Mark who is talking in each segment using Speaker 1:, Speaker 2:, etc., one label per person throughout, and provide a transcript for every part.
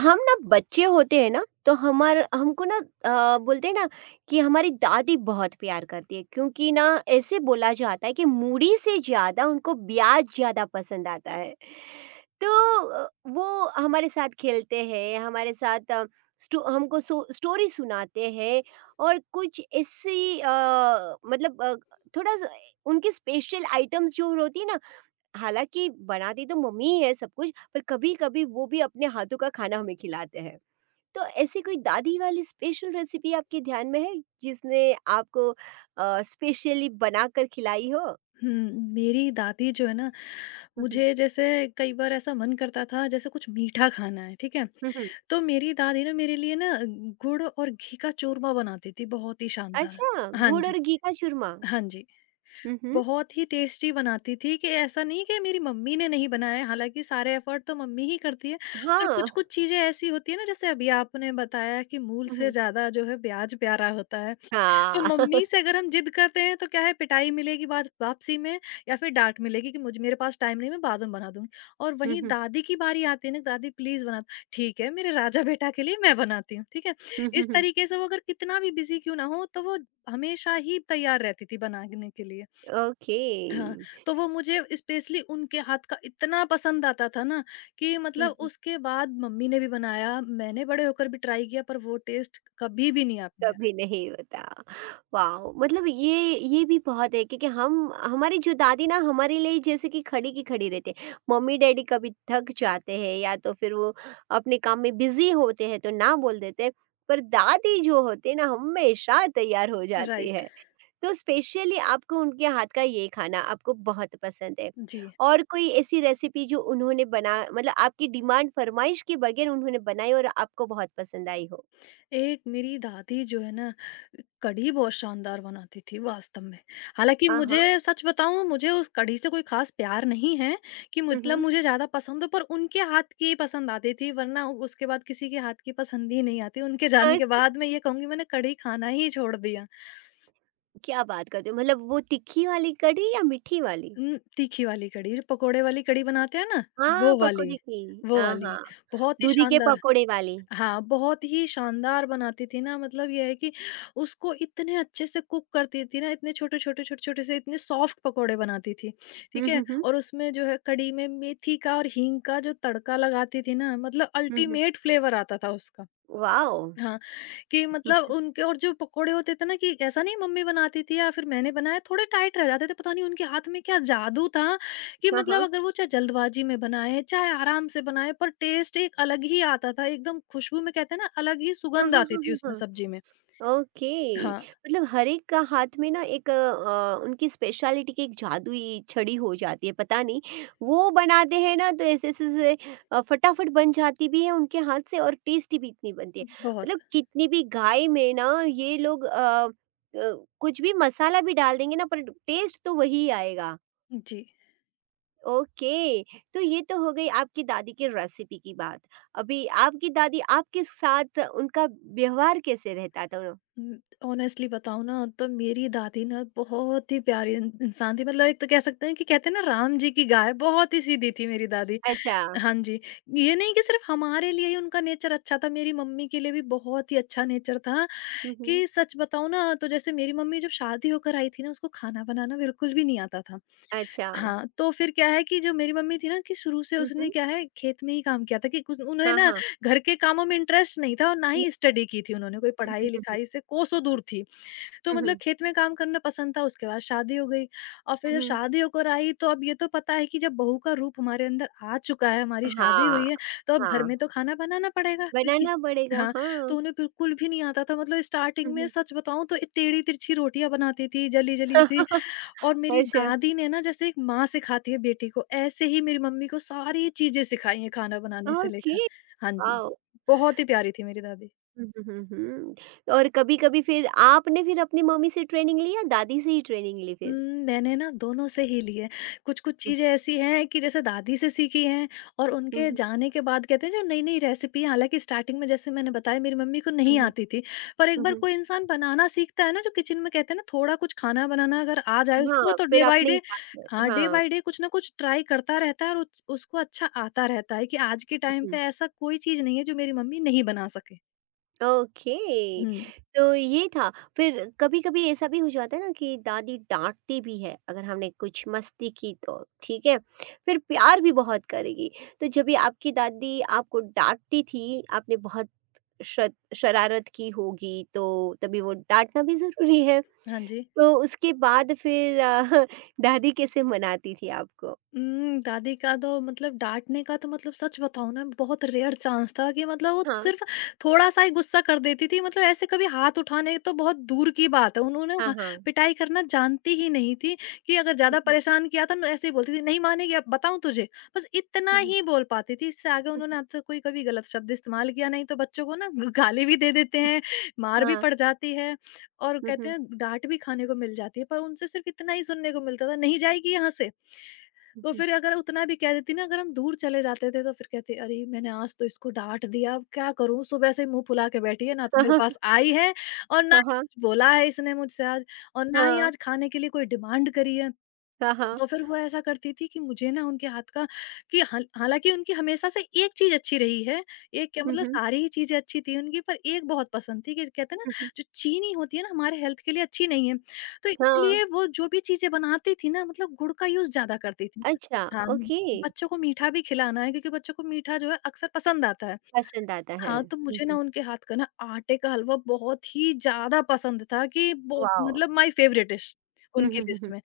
Speaker 1: हम ना बच्चे होते हैं ना, तो हमारा हमको ना बोलते हैं ना कि हमारी दादी बहुत प्यार करती है, क्योंकि ना ऐसे बोला जाता है कि मूड़ी से ज़्यादा उनको ब्याज ज़्यादा पसंद आता है। तो वो हमारे साथ खेलते हैं, हमारे साथ हमको स्टोरी सुनाते हैं, और कुछ ऐसी मतलब थोड़ा सा उनकी स्पेशल आइटम्स जो होती है ना। हालाँकि बनाती तो मम्मी ही है सब कुछ, पर कभी-कभी वो भी अपने हाथों का खाना हमें खिलाते हैं। तो ऐसी कोई दादी वाली स्पेशल रेसिपी आपके ध्यान में है, जिसने आपको स्पेशली बनाकर खिलाई हो?
Speaker 2: हुँ, मेरी दादी जो है ना,
Speaker 1: हुँ, हुँ।
Speaker 2: मुझे जैसे कई बार ऐसा मन करता था जैसे कुछ मीठा खाना है, ठीक है?
Speaker 1: हुँ, हुँ।
Speaker 2: तो मेरी दादी ना मेरे लिए ना गुड़ और घी का चूरमा बनाती थी बहुत ही शानदार।
Speaker 1: अच्छा,
Speaker 2: हाँ
Speaker 1: गुड़
Speaker 2: जी,
Speaker 1: और घी का चूरमा।
Speaker 2: हाँ जी।
Speaker 1: हुँ, हुँ।
Speaker 2: बहुत ही टेस्टी बनाती थी कि ऐसा नहीं कि मेरी मम्मी ने नहीं बनाया है, हालाँकि सारे एफर्ट तो मम्मी ही करती है, पर
Speaker 1: हाँ।
Speaker 2: कुछ-कुछ चीज़ें ऐसी होती हैं ना जैसे अभी आपने बताया कि मूल
Speaker 1: हुँ,
Speaker 2: से
Speaker 1: हुँ।
Speaker 2: ज़्यादा जो है ब्याज प्यारा होता है। तो
Speaker 1: हाँ।
Speaker 2: मम्मी से अगर हम जिद करते हैं तो क्या है पिटाई मिलेगी बाद वापसी में या फिर डांट मिलेगी कि मुझे मेरे पास टाइम नहीं मैं बाद में बना दूंगी, और
Speaker 1: हुँ,
Speaker 2: वहीं
Speaker 1: हुँ।
Speaker 2: दादी की बारी आती है ना, दादी प्लीज बना। ठीक है मेरे राजा बेटा के लिए मैं बनाती हूँ ठीक है।
Speaker 1: हुँ, हुँ,
Speaker 2: इस
Speaker 1: हुँ।
Speaker 2: तरीके से वो अगर कितना भी बिजी क्यों ना हो तो वो हमेशा ही तैयार रहती थी बनाने के लिए।
Speaker 1: ओके।
Speaker 2: हाँ, तो वो मुझे स्पेशली उनके हाथ का इतना पसंद आता था ना, कि
Speaker 1: हुँ,
Speaker 2: मतलब
Speaker 1: हुँ।
Speaker 2: उसके बाद मम्मी ने भी बनाया, मैंने बड़े होकर भी ट्राई किया पर वो टेस्ट कभी भी नहीं आ पाया।
Speaker 1: कभी नहीं होता। वाओ, मतलब ये भी बहुत है, क्योंकि हम हमारी जो दादी ना हमारे लिए जैसे कि खड़ी की खड़ी रहते हैं। मम्मी डैडी कभी थक जाते हैं, या तो फिर वो अपने काम में बिजी होते हैं, तो ना बोल देते हैं। पर दादी जो होते हैं ना, हमेशा तैयार हो जाती
Speaker 2: राइट।
Speaker 1: है। तो स्पेशली आपको उनके हाथ का ये खाना आपको बहुत पसंद है।
Speaker 2: जी।
Speaker 1: और कोई ऐसी रेसिपी जो उन्होंने बना मतलब आपकी डिमांड फरमाइश के बगैर उन्होंने बनाई और आपको बहुत पसंद आई हो?
Speaker 2: एक मेरी दादी जो है ना, कढ़ी बहुत शानदार बनाती थी वास्तव में। हालाँकि
Speaker 1: हाँ, हाँ।
Speaker 2: मुझे सच बताऊँ, मुझे उस कढ़ी से कोई ख़ास प्यार नहीं है, कि मतलब
Speaker 1: हम्म।
Speaker 2: मुझे ज़्यादा पसंद हो, पर उनके हाथ की पसंद आती थी वरना उसके बाद किसी के हाथ की पसंद ही नहीं आती। उनके जाने
Speaker 1: हम्म।
Speaker 2: के बाद मैं ये कहूँगी मैंने कढ़ी खाना ही छोड़ दिया।
Speaker 1: क्या बात करते हो! मतलब वो तीखी वाली कढ़ी या मीठी वाली?
Speaker 2: तीखी वाली कढ़ी, जो पकोड़े वाली कढ़ी बनाते हैं ना,
Speaker 1: हाँ,
Speaker 2: वो वाली,
Speaker 1: पकोड़े की।
Speaker 2: वो
Speaker 1: हाँ,
Speaker 2: वाली।
Speaker 1: हाँ,
Speaker 2: बहुत ही
Speaker 1: दूधी के
Speaker 2: शानदार।
Speaker 1: पकोड़े वाली।
Speaker 2: हाँ, बहुत ही शानदार बनाती थी ना, मतलब ये है कि उसको इतने अच्छे से कुक करती थी ना, इतने छोटे-छोटे, छोटे-छोटे से इतने सॉफ्ट पकोड़े बनाती थी, ठीक
Speaker 1: हुँ,
Speaker 2: है?
Speaker 1: हुँ, हुँ।
Speaker 2: और उसमें जो है कढ़ी में मेथी का और हींग का जो तड़का लगाती थी ना, मतलब
Speaker 1: हुँ, हुँ।
Speaker 2: अल्टीमेट फ्लेवर आता था उसका।
Speaker 1: वॉव!
Speaker 2: हाँ, कि
Speaker 1: हुँ,
Speaker 2: मतलब
Speaker 1: हुँ।
Speaker 2: उनके और जो पकोड़े होते थे ना, कि ऐसा नहीं मम्मी बनाती थी या फिर मैंने बनाया, थोड़े टाइट रह जाते थे, पता नहीं उनके हाथ में क्या जादू था कि
Speaker 1: हाँ,
Speaker 2: मतलब
Speaker 1: हाँ।
Speaker 2: अगर वो चाहे जल्दबाजी में बनाए चाहे आराम से बनाए पर टेस्ट एक अलग ही आता था, एकदम खुशबू में कहते हैं ना अलग ही
Speaker 1: हाँ,
Speaker 2: सुगंध
Speaker 1: हाँ,
Speaker 2: आती
Speaker 1: हाँ,
Speaker 2: थी
Speaker 1: हाँ,
Speaker 2: उसमें
Speaker 1: हाँ।
Speaker 2: सब्जी में।
Speaker 1: ओके,
Speaker 2: हाँ।
Speaker 1: मतलब हर एक का हाथ में ना एक उनकी स्पेशलिटी की एक जादुई छड़ी हो जाती है, पता नहीं। वो बनाते हैं ना, तो ऐसे ऐसे से, फटाफट बन जाती भी है उनके हाथ से, और टेस्टी भी इतनी बनती है।
Speaker 2: बहुत।
Speaker 1: मतलब कितनी भी गाय में ना ये लोग कुछ भी मसाला भी डाल देंगे ना, पर टेस्ट तो वही आएगा।
Speaker 2: जी।
Speaker 1: ओके। तो ये तो हो गई आपकी दादी की रेसिपी की बात। अभी आपकी दादी आपके साथ उनका व्यवहार कैसे रहता था?
Speaker 2: ऑनेस्टली बताऊं ना तो मेरी दादी ना बहुत ही प्यारी इंसान थी, मतलब एक तो कह सकते हैं कि कहते हैं ना राम जी की गाय, बहुत ही सीधी थी मेरी दादी।
Speaker 1: अच्छा।
Speaker 2: हाँ जी, ये नहीं कि सिर्फ़ हमारे लिए ही उनका नेचर अच्छा था, मेरी मम्मी के लिए भी बहुत ही अच्छा नेचर था
Speaker 1: हम्म।
Speaker 2: कि सच बताऊँ ना, तो जैसे मेरी मम्मी जब शादी होकर आई थी ना, उसको खाना बनाना बिल्कुल भी नहीं आता था।
Speaker 1: अच्छा।
Speaker 2: हाँ, तो फिर क्या है कि जो मेरी मम्मी थी ना कि शुरू से
Speaker 1: हुँ,
Speaker 2: उसने
Speaker 1: हुँ।
Speaker 2: क्या है खेत में ही काम किया था कि कुछ उन्हें
Speaker 1: हाँ,
Speaker 2: ना
Speaker 1: हाँ।
Speaker 2: घर के कामों में इंटरेस्ट नहीं था और ना
Speaker 1: हुँ,
Speaker 2: ही स्टडी की थी उन्होंने, कोई
Speaker 1: हुँ, हुँ,
Speaker 2: पढ़ाई-लिखाई से कोसों दूर थी। तो
Speaker 1: हुँ,
Speaker 2: मतलब
Speaker 1: हुँ,
Speaker 2: खेत में काम करना पसंद था, उसके बाद शादी हो गई और फिर
Speaker 1: हुँ,
Speaker 2: जब
Speaker 1: हुँ।
Speaker 2: शादी होकर आई तो अब ये तो पता है कि जब बहू का रूप हमारे अंदर आ चुका है, हमारी शादी
Speaker 1: हाँ,
Speaker 2: हुई है, तो अब घर
Speaker 1: हाँ,
Speaker 2: में तो खाना बनाना पड़ेगा क्योंकि
Speaker 1: बनाना पड़ेगा,
Speaker 2: हाँ,
Speaker 1: हाँ।
Speaker 2: तो उन्हें बिल्कुल भी नहीं आता था, मतलब
Speaker 1: हुँ,
Speaker 2: स्टार्टिंग में
Speaker 1: हुँ।
Speaker 2: सच बताऊँ तो टेढ़ी-तिरछी रोटियाँ बनाती थी, जली-जली सी। और मेरी
Speaker 1: अच्छा।
Speaker 2: दादी ने ना जैसे एक माँ सिखाती है बेटी को, ऐसे ही मेरी मम्मी को सारी चीज़ें सिखाई हैं खाना बनाने से
Speaker 1: ओके।
Speaker 2: लेकर। हाँ जी,
Speaker 1: वाओ!
Speaker 2: बहुत ही प्यारी थी मेरी दादी।
Speaker 1: हुँ, हुँ, हुँ, हुँ। और कभी-कभी फिर आपने फिर अपनी मम्मी से ट्रेनिंग ली या दादी से ही ट्रेनिंग ली
Speaker 2: उम,
Speaker 1: फिर?
Speaker 2: मैंने ना दोनों से ही लिए। कुछ-कुछ
Speaker 1: हुँ,
Speaker 2: चीज़ें ऐसी हैं कि जैसे दादी से सीखी हैं, और
Speaker 1: हुँ,
Speaker 2: उनके
Speaker 1: हुँ,
Speaker 2: जाने के बाद कहते हैं जो नई-नई रेसिपी, हालाँकि स्टार्टिंग में जैसे मैंने बताया मेरी मम्मी को
Speaker 1: हुँ,
Speaker 2: नहीं
Speaker 1: हुँ,
Speaker 2: आती थी। पर एक
Speaker 1: हुँ,
Speaker 2: बार
Speaker 1: हुँ।
Speaker 2: कोई इंसान बनाना सीखता है ना, जो किचन में कहते हैं ना थोड़ा कुछ खाना बनाना अगर आ जाए उसको,
Speaker 1: हाँ,
Speaker 2: तो
Speaker 1: फिर
Speaker 2: डे बाय
Speaker 1: अपने
Speaker 2: डे,
Speaker 1: हिसाब से,
Speaker 2: हाँ, डे
Speaker 1: हाँ।
Speaker 2: बाय डे कुछ ना कुछ ट्राई करता रहता है और उच उसको अच्छा आता रहता है, कि आज के
Speaker 1: हुँ,
Speaker 2: टाइम पे
Speaker 1: हुँ।
Speaker 2: ऐसा कोई चीज़ नहीं है जो मेरी मम्मी नहीं बना सके।
Speaker 1: ओके।
Speaker 2: हुँ।
Speaker 1: तो ये था। फिर कभी-कभी ऐसा भी हो जाता है ना कि दादी डाँटती भी है अगर हमने कुछ मस्ती की तो, ठीक है? फिर प्यार भी बहुत करेगी। तो जब भी आपकी दादी आपको डाँटती थी, आपने बहुत शत शरारत की होगी, तो तभी वो डाँटना भी ज़रूरी है।
Speaker 2: हाँ जी।
Speaker 1: तो उसके बाद फिर दादी कैसे मनाती थी आपको?
Speaker 2: दादी का तो मतलब डाँटने का तो मतलब सच बताऊँ ना बहुत रेयर चांस था कि मतलब वो
Speaker 1: हाँ,
Speaker 2: सिर्फ़ थोड़ा-सा ही गुस्सा कर देती थी, मतलब ऐसे कभी हाथ उठाने तो बहुत दूर की बात है। उन्होंने
Speaker 1: हाँ,
Speaker 2: ह
Speaker 1: हाँ।
Speaker 2: पिटाई करना जानती ही नहीं थी कि अगर
Speaker 1: हुँ,
Speaker 2: ज़्यादा
Speaker 1: हुँ,
Speaker 2: परेशान किया था ना ऐसे ही बोलती थी, "नहीं मानेगी अब बताऊँ तुझे।" बस इतना
Speaker 1: हुँ, हुँ,
Speaker 2: ही बोल पाती थी, इससे आगे
Speaker 1: हुँ,
Speaker 2: उन्होंने आपसे कोई कभी गलत शब्द इस्तेमाल किया नहीं, तो बच्चों को ना ग गाली भी दे देते हैं, मार
Speaker 1: हुँ,
Speaker 2: भी
Speaker 1: हाँ,
Speaker 2: पड़ जाती है और
Speaker 1: हुँ,
Speaker 2: कहते
Speaker 1: हुँ,
Speaker 2: हैं डाँट भी खाने को मिल जाती है, पर उनसे सिर्फ़ इतना ही सुनने को मिलता था, "नहीं जाएगी यहाँ से।"
Speaker 1: हुँ,
Speaker 2: वो
Speaker 1: हुँ।
Speaker 2: फिर अगर उतना भी कह देती ना, अगर हम दूर चले जाते थे तो फिर कहती अरे मैंने आज तो इसको डाँट दिया, अब क्या करूँ, सुबह से मुँह फुला के बैठी है, ना तो
Speaker 1: हाँ,
Speaker 2: मेरे
Speaker 1: हाँ,
Speaker 2: पास आई है और ना ही
Speaker 1: हाँ,
Speaker 2: कुछ बोला है इसने मुझसे आज और ना ही
Speaker 1: हाँ,
Speaker 2: आज खाने के लिए कोई डिमांड करी है।
Speaker 1: हाँ, हाँ,
Speaker 2: तो फिर वो ऐसा करती थी कि मुझे ना उनके हाथ का कि हालाँकि उनकी हमेशा से एक चीज़ अच्छी रही है, एक क्या
Speaker 1: हुँ,
Speaker 2: मतलब हुँ।
Speaker 1: हुँ।
Speaker 2: सारी ही चीज़ें अच्छी थी उनकी पर एक बहुत पसंद थी कि कहते हैं ना
Speaker 1: हुँ, हुँ।
Speaker 2: जो चीनी होती है ना हमारे हेल्थ के लिए अच्छी नहीं है, तो
Speaker 1: हाँ।
Speaker 2: इसलिए वो जो भी चीज़ें बनाती थी ना मतलब गुड़ का यूज़ ज़्यादा करती थी।
Speaker 1: अच्छा।
Speaker 2: हाँ,
Speaker 1: ओके।
Speaker 2: बच्चों को मीठा भी खिलाना है क्योंकि बच्चों को मीठा जो है अक्सर पसंद आता है।
Speaker 1: पसंद आता है।
Speaker 2: हाँ, तो
Speaker 1: हुँ,
Speaker 2: मुझे
Speaker 1: हुँ।
Speaker 2: ना उनके हाथ का ना आटे का हलवा बहुत ही ज़्यादा पसंद था कि वो
Speaker 1: वाओ!
Speaker 2: मतलब माय फेवरेट डिश
Speaker 1: हुँ,
Speaker 2: उनकी
Speaker 1: हुँ, हुँ,
Speaker 2: लिस्ट
Speaker 1: हुँ,
Speaker 2: में।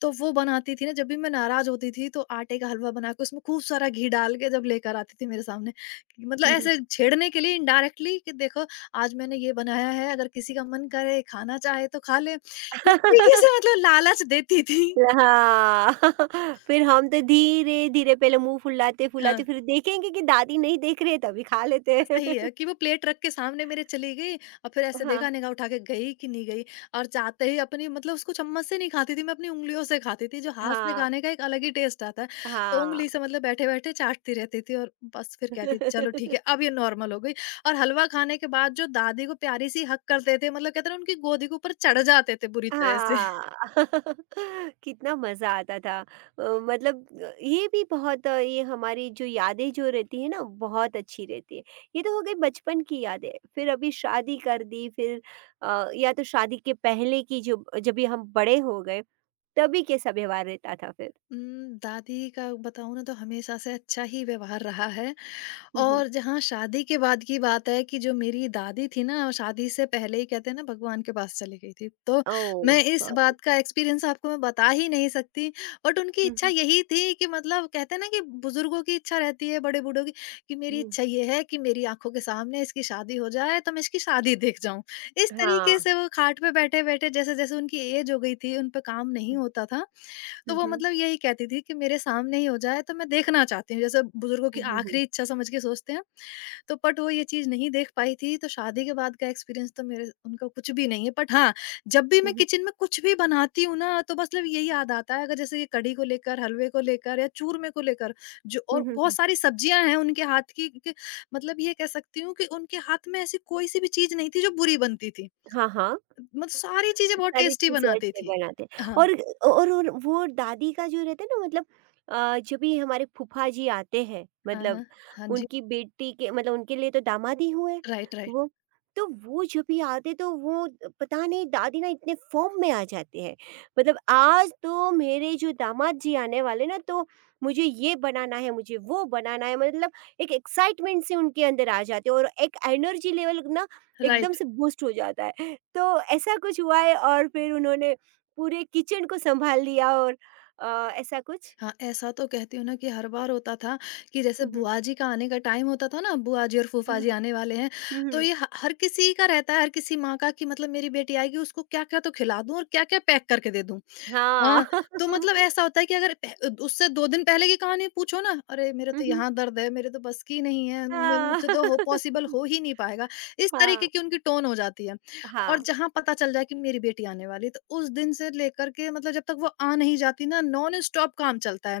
Speaker 2: तो वो बनाती थी ना जब भी मैं नाराज़ होती थी तो आटे का हलवा बना के उसमें खूब सारा घी डाल के जब लेकर आती थी मेरे सामने, कि मतलब
Speaker 1: हुँ, हुँ।
Speaker 2: ऐसे छेड़ने के लिए इनडायरेक्टली कि देखो आज मैंने ये बनाया है, अगर किसी का मन करे खाना चाहे तो खा ले। इस तरीके से मतलब लालच देती थी।
Speaker 1: हाँ, फिर हम तो धीरे-धीरे पहले मुँह फुलाते-फुलाते
Speaker 2: हाँ।
Speaker 1: फिर देखेंगे कि दादी नहीं देख रही है तभी खा लेते हैं।
Speaker 2: सही है कि वो प्लेट रख के सामने मेरे चली गई और फिर ऐसे
Speaker 1: हाँ,
Speaker 2: देखा निगाह उठा के, गई कि नहीं गई, और जाते ही अपनी मतलब उसको चम्मच से नहीं खाती थी, मैं अपनी उंगलियों से खाती थी, जो हाथ से
Speaker 1: हाँ,
Speaker 2: खाने का एक अलग ही टेस्ट आता है। तो
Speaker 1: हाँ।
Speaker 2: उंगली से मतलब बैठे बैठे चाटती रहती थी और बस फिर कहती थी चलो ठीक है अब ये नॉर्मल हो गई। और हलवा खाने के बाद जो दादी को प्यारी सी हक करते थे, मतलब कहते ना उनकी गोदी के ऊपर चढ़ जाते थे बुरी तरह से।
Speaker 1: हाँ। कितना मज़ा आता था! मतलब ये भी बहुत ये हमारी जो यादें जो रहती है ना, बहुत अच्छी रहती है। ये तो हो गई बचपन की यादें। फिर अभी शादी कर दी, फिर या तो शादी के पहले की जो जब भी हम बड़े हो गए, तभी कैसा व्यवहार रहता था फिर?
Speaker 2: दादी का बताऊं ना तो हमेशा से अच्छा ही व्यवहार रहा है।
Speaker 1: हम्म।
Speaker 2: और जहाँ शादी के बाद की बात है कि जो मेरी दादी थी ना, शादी से पहले ही कहते हैं ना भगवान के पास चली गई थी। तो
Speaker 1: ओह
Speaker 2: मैं इस
Speaker 1: सॉरी।
Speaker 2: बात का एक्सपीरियंस आपको मैं बता ही नहीं सकती, बट उनकी इच्छा
Speaker 1: हम्म,
Speaker 2: यही थी कि मतलब कहते हैं ना कि बुजुर्गों की इच्छा रहती है, बड़े बूढ़ों की कि मेरी
Speaker 1: हम्म,
Speaker 2: इच्छा ये है कि मेरी आँखों के सामने इसकी शादी हो जाए तो मैं इसकी शादी देख जाऊँ। इस तरीके
Speaker 1: हाँ,
Speaker 2: से वो खाट पे बैठे-बैठे, जैसे-जैसे उनकी एज हो गई थी, उन पे काम नहीं
Speaker 1: हम्म,
Speaker 2: होता था,
Speaker 1: हाँ,
Speaker 2: तो
Speaker 1: हम्म,
Speaker 2: वो
Speaker 1: हम्म,
Speaker 2: मतलब यही कहती थी कि मेरे सामने ही हो जाए तो मैं देखना चाहती हूँ। जैसे बुजुर्गों की
Speaker 1: हम्म, हम्म,
Speaker 2: आखिरी इच्छा समझ के सोचते हैं, तो बट वो ये चीज़ नहीं देख पाई थी, तो शादी के बाद का एक्सपीरियंस तो मेरे उनका कुछ भी नहीं है। बट हाँ, जब भी मैं
Speaker 1: हम्म,
Speaker 2: किचन में कुछ भी बनाती हूँ ना, तो मतलब यही याद आता है अगर जैसे ये कढ़ी को लेकर, हलवे को लेकर या चूरमे को लेकर, जो और
Speaker 1: हम्म, हम्म,
Speaker 2: बहुत सारी सब्जियाँ हैं उनके हाथ की, कि मतलब ये कह सकती हूँ कि उनके हाथ में ऐसी कोई-सी भी चीज़ नहीं थी जो बुरी बनती थी।
Speaker 1: हाँ, हाँ।
Speaker 2: मतलब सारी चीज़ें बहुत
Speaker 1: सारी
Speaker 2: टेस्टी
Speaker 1: चीज़ें
Speaker 2: बनाती
Speaker 1: अच्छे
Speaker 2: थी।
Speaker 1: बनाते हैं।
Speaker 2: हाँ।
Speaker 1: और वो दादी का जो रहता है ना, मतलब जब भी हमारे फूफा जी आते हैं,
Speaker 2: हाँ,
Speaker 1: मतलब
Speaker 2: हाँ। हाँ जी।
Speaker 1: उनकी बेटी के मतलब उनके लिए तो दामाद ही हुए।
Speaker 2: Right, right.
Speaker 1: वो, तो वो जब भी आते तो वो पता नहीं दादी ना इतने फॉर्म में आ जाते हैं। मतलब आज तो मेरे जो दामाद जी आने वाले ना, तो मुझे ये बनाना है, मुझे वो बनाना है, मतलब एक एक्साइटमेंट से उनके अंदर आ जाते हैं और एक एनर्जी लेवल ना एकदम
Speaker 2: राइट।
Speaker 1: से बूस्ट हो जाता है। तो ऐसा कुछ हुआ है और फिर उन्होंने पूरे किचन को सँभाल लिया और ऐसा कुछ?
Speaker 2: हाँ, ऐसा तो कहती हूँ ना कि हर बार होता था कि जैसे
Speaker 1: हुँ, हुँ।
Speaker 2: बुआ जी का आने का टाइम होता था ना, बुआ जी और
Speaker 1: हुँ,
Speaker 2: फूफा जी
Speaker 1: हुँ।
Speaker 2: आने वाले हैं,
Speaker 1: हुँ,
Speaker 2: तो
Speaker 1: हुँ।
Speaker 2: ये ह हर किसी का रहता है, हर किसी माँ का कि मतलब मेरी बेटी आएगी उसको क्या-क्या तो खिला दूँ और क्या-क्या पैक करके दे दूँ।
Speaker 1: हाँ।
Speaker 2: हाँ, तो मतलब ऐसा होता है कि अगर उससे 2 दिन पहले की कहानी पूछो ना, अरे! मेरे
Speaker 1: हुँ,
Speaker 2: तो
Speaker 1: हुँ।
Speaker 2: यहाँ दर्द है, मेरे तो बस की नहीं है, मे
Speaker 1: हाँ।
Speaker 2: मुझसे तो हो पॉसिबल हो ही नहीं पाएगा। इस तरीके
Speaker 1: हाँ,
Speaker 2: की उनकी टोन हो जाती है
Speaker 1: हाँ,
Speaker 2: और जहाँ पता चल जाए कि मेरी बेटी आने वाली है, तो उस दिन से लेकर के मतलब जब तक वो आ नहीं जाती ना, नॉन स्टॉप काम चलता है।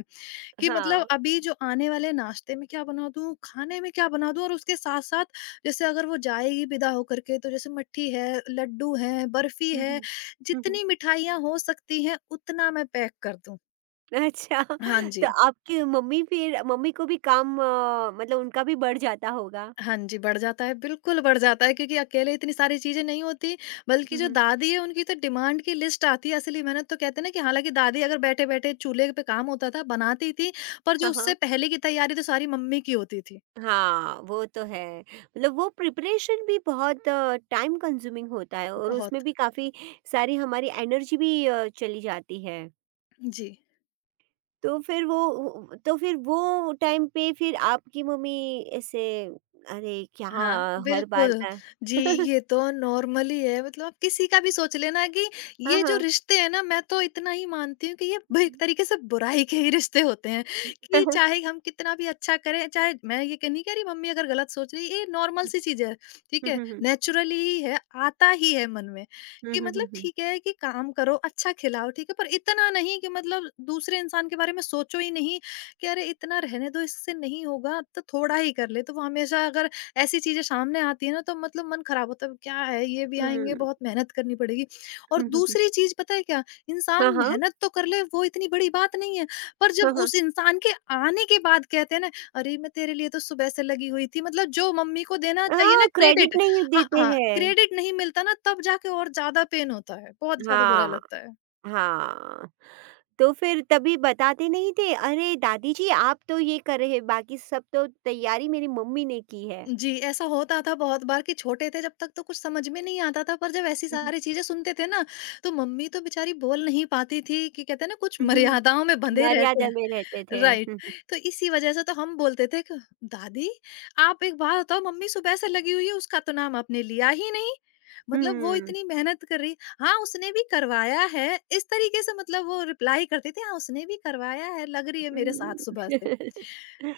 Speaker 2: कि
Speaker 1: हाँ।
Speaker 2: मतलब अभी जो आने वाले नाश्ते में क्या बना दूँ, खाने में क्या बना दूँ और उसके साथ-साथ जैसे अगर वो जाएगी विदा होकर के तो जैसे मट्ठी है, लड्डू है, बर्फी
Speaker 1: हुँ,
Speaker 2: है,
Speaker 1: हुँ। हुँ, हुँ।
Speaker 2: जितनी मिठाइयाँ हो सकती हैं उतना मैं पैक कर दूँ।
Speaker 1: अच्छा।
Speaker 2: हाँ
Speaker 1: तो
Speaker 2: जी।
Speaker 1: आपकी मम्मी फिर मम्मी को भी काम मतलब उनका भी बढ़ जाता होगा?
Speaker 2: हाँ जी, बढ़ जाता है, बिल्कुल बढ़ जाता है क्योंकि अकेले इतनी सारी चीज़ें नहीं होती, बल्कि
Speaker 1: हुँ,
Speaker 2: जो
Speaker 1: हुँ।
Speaker 2: दादी है उनकी तो डिमांड की लिस्ट आती है। असली मेहनत तो कहते हैं ना कि हालाँकि दादी अगर बैठे-बैठे चूल्हे पे काम होता था, बनाती थी, पर
Speaker 1: हाँ,
Speaker 2: जो
Speaker 1: हाँ।
Speaker 2: उससे पहले की तैयारी तो सारी मम्मी की होती थी।
Speaker 1: हाँ, वो तो है। मतलब वो प्रिपरेशन भी बहुत टाइम कंज्यूमिंग होता है और उसमें
Speaker 2: बहुत।
Speaker 1: भी काफ़ी सारी हमारी एनर्जी भी चली जाती है।
Speaker 2: जी।
Speaker 1: तो फिर वो उ तो फिर वो टाइम पे फिर आपकी मम्मी ऐसे, अरे क्या,
Speaker 2: हाँ,
Speaker 1: हर बार
Speaker 2: बिल्कुल।
Speaker 1: का।
Speaker 2: जी, ये तो नॉर्मली है। मतलब आप किसी का भी सोच लेना कि
Speaker 1: हाँ,
Speaker 2: ये जो
Speaker 1: हाँ।
Speaker 2: रिश्ते हैं ना, मैं तो इतना ही मानती हूँ कि ये ब एक तरीके से बुराई के ही रिश्ते होते हैं,
Speaker 1: हाँ,
Speaker 2: कि
Speaker 1: हाँ।
Speaker 2: चाहे हम कितना भी अच्छा करें, चाहे मैं ये क नहीं कह रही मम्मी अगर गलत सोच रही है, ये नॉर्मल सी चीज़ है, ठीक
Speaker 1: हुँ,
Speaker 2: है?
Speaker 1: हुँ, हुँ।
Speaker 2: नेचुरली ही है, आता ही है मन में,
Speaker 1: हुँ,
Speaker 2: कि
Speaker 1: हुँ, हुँ,
Speaker 2: मतलब
Speaker 1: हुँ।
Speaker 2: ठीक है कि काम करो, अच्छा खिलाओ, ठीक है? पर इतना नहीं कि मतलब दूसरे इंसान के बारे में सोचो ही नहीं कि अरे इतना रहने दो, इससे नहीं होगा, अब तो थोड़ा ही कर ले। तो वो हमेशा अगर ऐसी चीज़ें सामने आती है ना, तो मतलब मन खराब होता है क्या है, ये भी आएँगे,
Speaker 1: हुँ,
Speaker 2: बहुत मेहनत करनी पड़ेगी। और
Speaker 1: हुँ, हुँ, हुँ।
Speaker 2: दूसरी चीज़ पता है क्या?
Speaker 1: हाँ,
Speaker 2: इंसान
Speaker 1: हाँ।
Speaker 2: मेहनत तो कर ले, वो इतनी बड़ी बात नहीं है, पर जब
Speaker 1: हाँ, हाँ।
Speaker 2: उस इंसान के आने के बाद कहते हैं ना, अरे मैं तेरे लिए तो सुबह से लगी हुई थी, मतलब जो मम्मी को देना चाहिए
Speaker 1: हाँ,
Speaker 2: ना
Speaker 1: क्रेडिट
Speaker 2: क्रेडिट,
Speaker 1: नहीं देते
Speaker 2: हाँ,
Speaker 1: हैं।
Speaker 2: क्रेडिट नहीं मिलता ना तब जाके और ज़्यादा पेन होता है, बहुत ज़्यादा बुरा
Speaker 1: हाँ,
Speaker 2: लगता है।
Speaker 1: हाँ। तो फिर तभी बताते नहीं थे? अरे दादी जी, आप तो ये कर रहे हैं, बाकी सब तो तैयारी मेरी मम्मी ने की है।
Speaker 2: जी, ऐसा होता था बहुत बार कि छोटे थे जब तक तो कुछ समझ में नहीं आता था, पर जब ऐसी
Speaker 1: हुँ, हुँ।
Speaker 2: सारी चीज़ें सुनते थे ना, तो मम्मी तो बेचारी बोल नहीं पाती थी कि कहते हैं ना कुछ
Speaker 1: हुँ, हुँ।
Speaker 2: मर्यादाओं में बंधे रहते
Speaker 1: मर्यादा में
Speaker 2: हैं।
Speaker 1: रहते थे।
Speaker 2: राइट,
Speaker 1: हुँ,
Speaker 2: तो इसी वजह से तो हम बोलते थे कि दादी, आप एक बात बताओ, मम्मी सुबह से लगी हुई है, उसका तो नाम आपने लिया ही नहीं। मतलब वो
Speaker 1: हुँ।
Speaker 2: इतनी मेहनत कर रही। हाँ, उसने भी करवाया है, इस तरीके से मतलब वो रिप्लाई करती थी, हाँ, उसने भी करवाया है, लग रही है
Speaker 1: हुँ,
Speaker 2: मेरे साथ सुबह से।
Speaker 1: हुँ।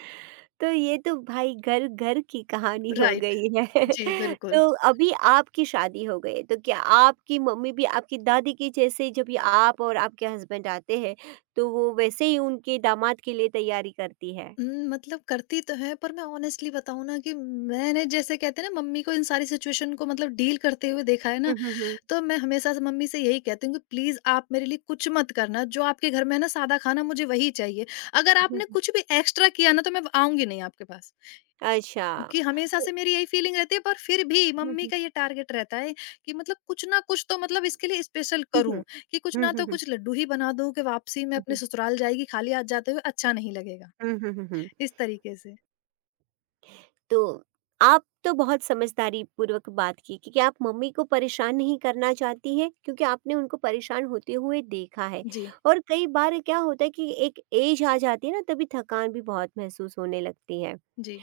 Speaker 1: तो ये तो भाई घर-घर की कहानी हो
Speaker 2: राइट,
Speaker 1: गई है।
Speaker 2: जी
Speaker 1: तो
Speaker 2: बिल्कुल।
Speaker 1: अभी आपकी शादी हो गई है, तो क्या आपकी मम्मी भी आपकी दादी की जैसे, जब ये आप और आपके हस्बैंड आते हैं, तो वो वैसे ही उनके दामाद के लिए तैयारी करती है?
Speaker 2: मतलब करती तो है पर मैं ऑनेस्टली बताऊँ ना कि मैंने जैसे कहते हैं ना मम्मी को इन सारी सिचुएशन को मतलब डील करते हुए देखा है
Speaker 1: हुँ,
Speaker 2: ना,
Speaker 1: हुँ, हुँ।
Speaker 2: तो मैं हमेशा से मम्मी से यही कहती हूँ कि प्लीज़ आप मेरे लिए कुछ मत करना, जो आपके घर में है ना सादा खाना मुझे वही चाहिए। अगर
Speaker 1: हुँ,
Speaker 2: आपने
Speaker 1: हुँ।
Speaker 2: कुछ भी एक्स्ट्रा किया ना तो मैं आऊँगी नहीं आपके पास।
Speaker 1: अच्छा।
Speaker 2: कि हमेशा से मेरी यही फीलिंग रहती है पर फिर भी
Speaker 1: हुँ,
Speaker 2: मम्मी
Speaker 1: हुँ।
Speaker 2: का ये टारगेट रहता है कि मतलब कुछ ना कुछ तो मतलब इसके लिए स्पेशल
Speaker 1: हुँ, हुँ।
Speaker 2: करूँ, कि कुछ
Speaker 1: हुँ,
Speaker 2: ना
Speaker 1: हुँ,
Speaker 2: तो
Speaker 1: हुँ।
Speaker 2: कुछ लड्डू ही बना दूँ कि वापसी में
Speaker 1: हुँ,
Speaker 2: अपने
Speaker 1: हुँ।
Speaker 2: ससुराल जाएगी, खाली हाथ जाते हुए अच्छा नहीं लगेगा।
Speaker 1: हुँ, हुँ, हुँ, हुँ।
Speaker 2: इस तरीके से।
Speaker 1: तो आप तो बहुत समझदारी पूर्वक बात की, क्योंकि आप मम्मी को परेशान नहीं करना चाहती हैं, क्योंकि आपने उनको परेशान होते हुए देखा है।
Speaker 2: जी।
Speaker 1: और कई बार क्या होता है कि एक ऐज आ जाती है ना, तभी थकान भी बहुत महसूस होने लगती है।
Speaker 2: जी।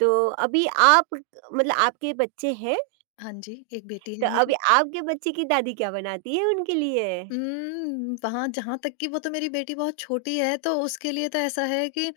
Speaker 1: तो अभी आप मतलब आपके बच्चे हैं,
Speaker 2: हाँ जी, एक बेटी
Speaker 1: तो
Speaker 2: है
Speaker 1: अभी
Speaker 2: मेरी।
Speaker 1: आपके बच्चे की दादी क्या बनाती है उनके लिए?
Speaker 2: उम, वहाँ जहाँ तक कि वो तो मेरी बेटी बहुत छोटी है, तो उसके लिए तो ऐसा है कि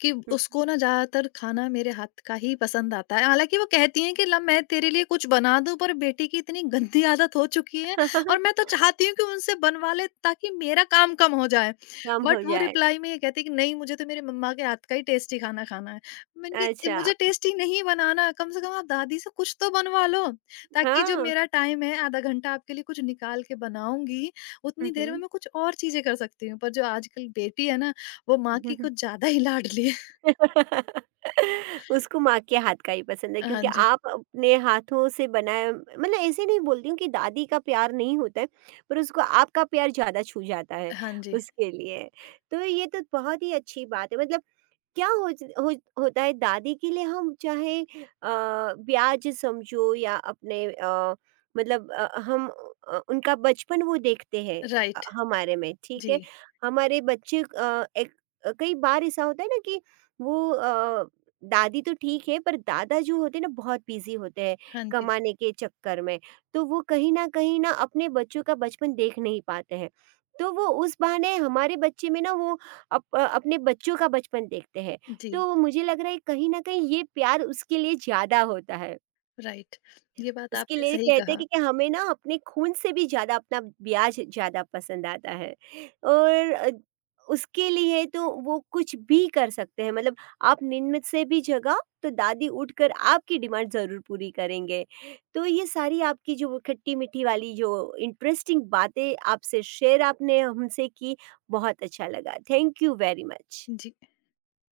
Speaker 2: कि उसको ना ज़्यादातर खाना मेरे हाथ का ही पसंद आता है। हालाँकि वो कहती हैं कि ला मैं तेरे लिए कुछ बना दूँ, पर बेटी की इतनी गंदी आदत हो चुकी है, और मैं तो चाहती हूँ कि उनसे बनवा ले ताकि मेरा काम कम हो जाए।
Speaker 1: हुँ। कम हो
Speaker 2: बट वो
Speaker 1: जाए।
Speaker 2: रिप्लाई में ये कहती है कि नहीं, मुझे तो मेरी मम्मा के हाथ का ही टेस्टी खाना खाना है। मैंने कहा "ए,
Speaker 1: अच्छा।
Speaker 2: मुझे टेस्टी नहीं बनाना, कम से कम आप दादी से कुछ तो बनवा लो, ताकि जो
Speaker 1: हाँ।
Speaker 2: मेरा टाइम है आधा घंटा आपके लिए कुछ निकाल के बनाऊँगी,
Speaker 1: हुँ,
Speaker 2: उतनी देर में
Speaker 1: हुँ।
Speaker 2: मैं कुछ और चीज़ें कर सकती हूँ, पर जो आजकल बेटी है ना, वो माँ
Speaker 1: हुँ,
Speaker 2: की
Speaker 1: हुँ।
Speaker 2: कुछ ज़्यादा ही लाडली है।
Speaker 1: उसको माँ के हाथ का ही पसंद है,
Speaker 2: हाँ
Speaker 1: क्योंकि
Speaker 2: जी,
Speaker 1: आप अपने हाथों से बनाया। मतलब ऐसे नहीं बोलती हूँ कि दादी का प्यार नहीं होता है, पर उसको आपका प्यार ज़्यादा छू जाता है,
Speaker 2: हाँ जी,
Speaker 1: उसके लिए। तो ये तो बहुत ही अच्छी बात है। मतलब क्या हो होता है, दादी के लिए हम चाहे ब्याज समझो या अपने मतलब हम उनका बचपन वो देखते हैं
Speaker 2: राइट,
Speaker 1: हमारे में। ठीक
Speaker 2: जी,
Speaker 1: है, हमारे बच्चे एक कई बार ऐसा होता है ना कि वो दादी तो ठीक है, पर दादा जो होते हैं ना बहुत बिजी होते हैं,
Speaker 2: हाँ जी,
Speaker 1: कमाने के चक्कर में। तो वो कहीं ना अपने बच्चों का बचपन देख नहीं पाते हैं, तो वो उस बहाने हमारे बच्चे में ना वो अपने बच्चों का बचपन देखते हैं,
Speaker 2: जी,
Speaker 1: तो मुझे लग रहा है कहीं न कहीं ये प्यार उसके लिए ज़्यादा होता है।
Speaker 2: राइट। ये बात
Speaker 1: उसके
Speaker 2: आपने
Speaker 1: लिए
Speaker 2: सही
Speaker 1: कहते हैं
Speaker 2: कहा।
Speaker 1: कि हमें ना अपने खून से भी ज़्यादा अपना ब्याज ज़्यादा पसंद आता है। और उसके लिए तो वो कुछ भी कर सकते हैं, मतलब आप निन्नत से भी जगा तो दादी उठकर आपकी डिमांड ज़रूर पूरी करेंगे। तो ये सारी आपकी जो खट्टी-मीठी वाली जो इंटरेस्टिंग बातें आपसे शेयर आपने हमसे की, बहुत अच्छा लगा। Thank you very much.
Speaker 2: Ji.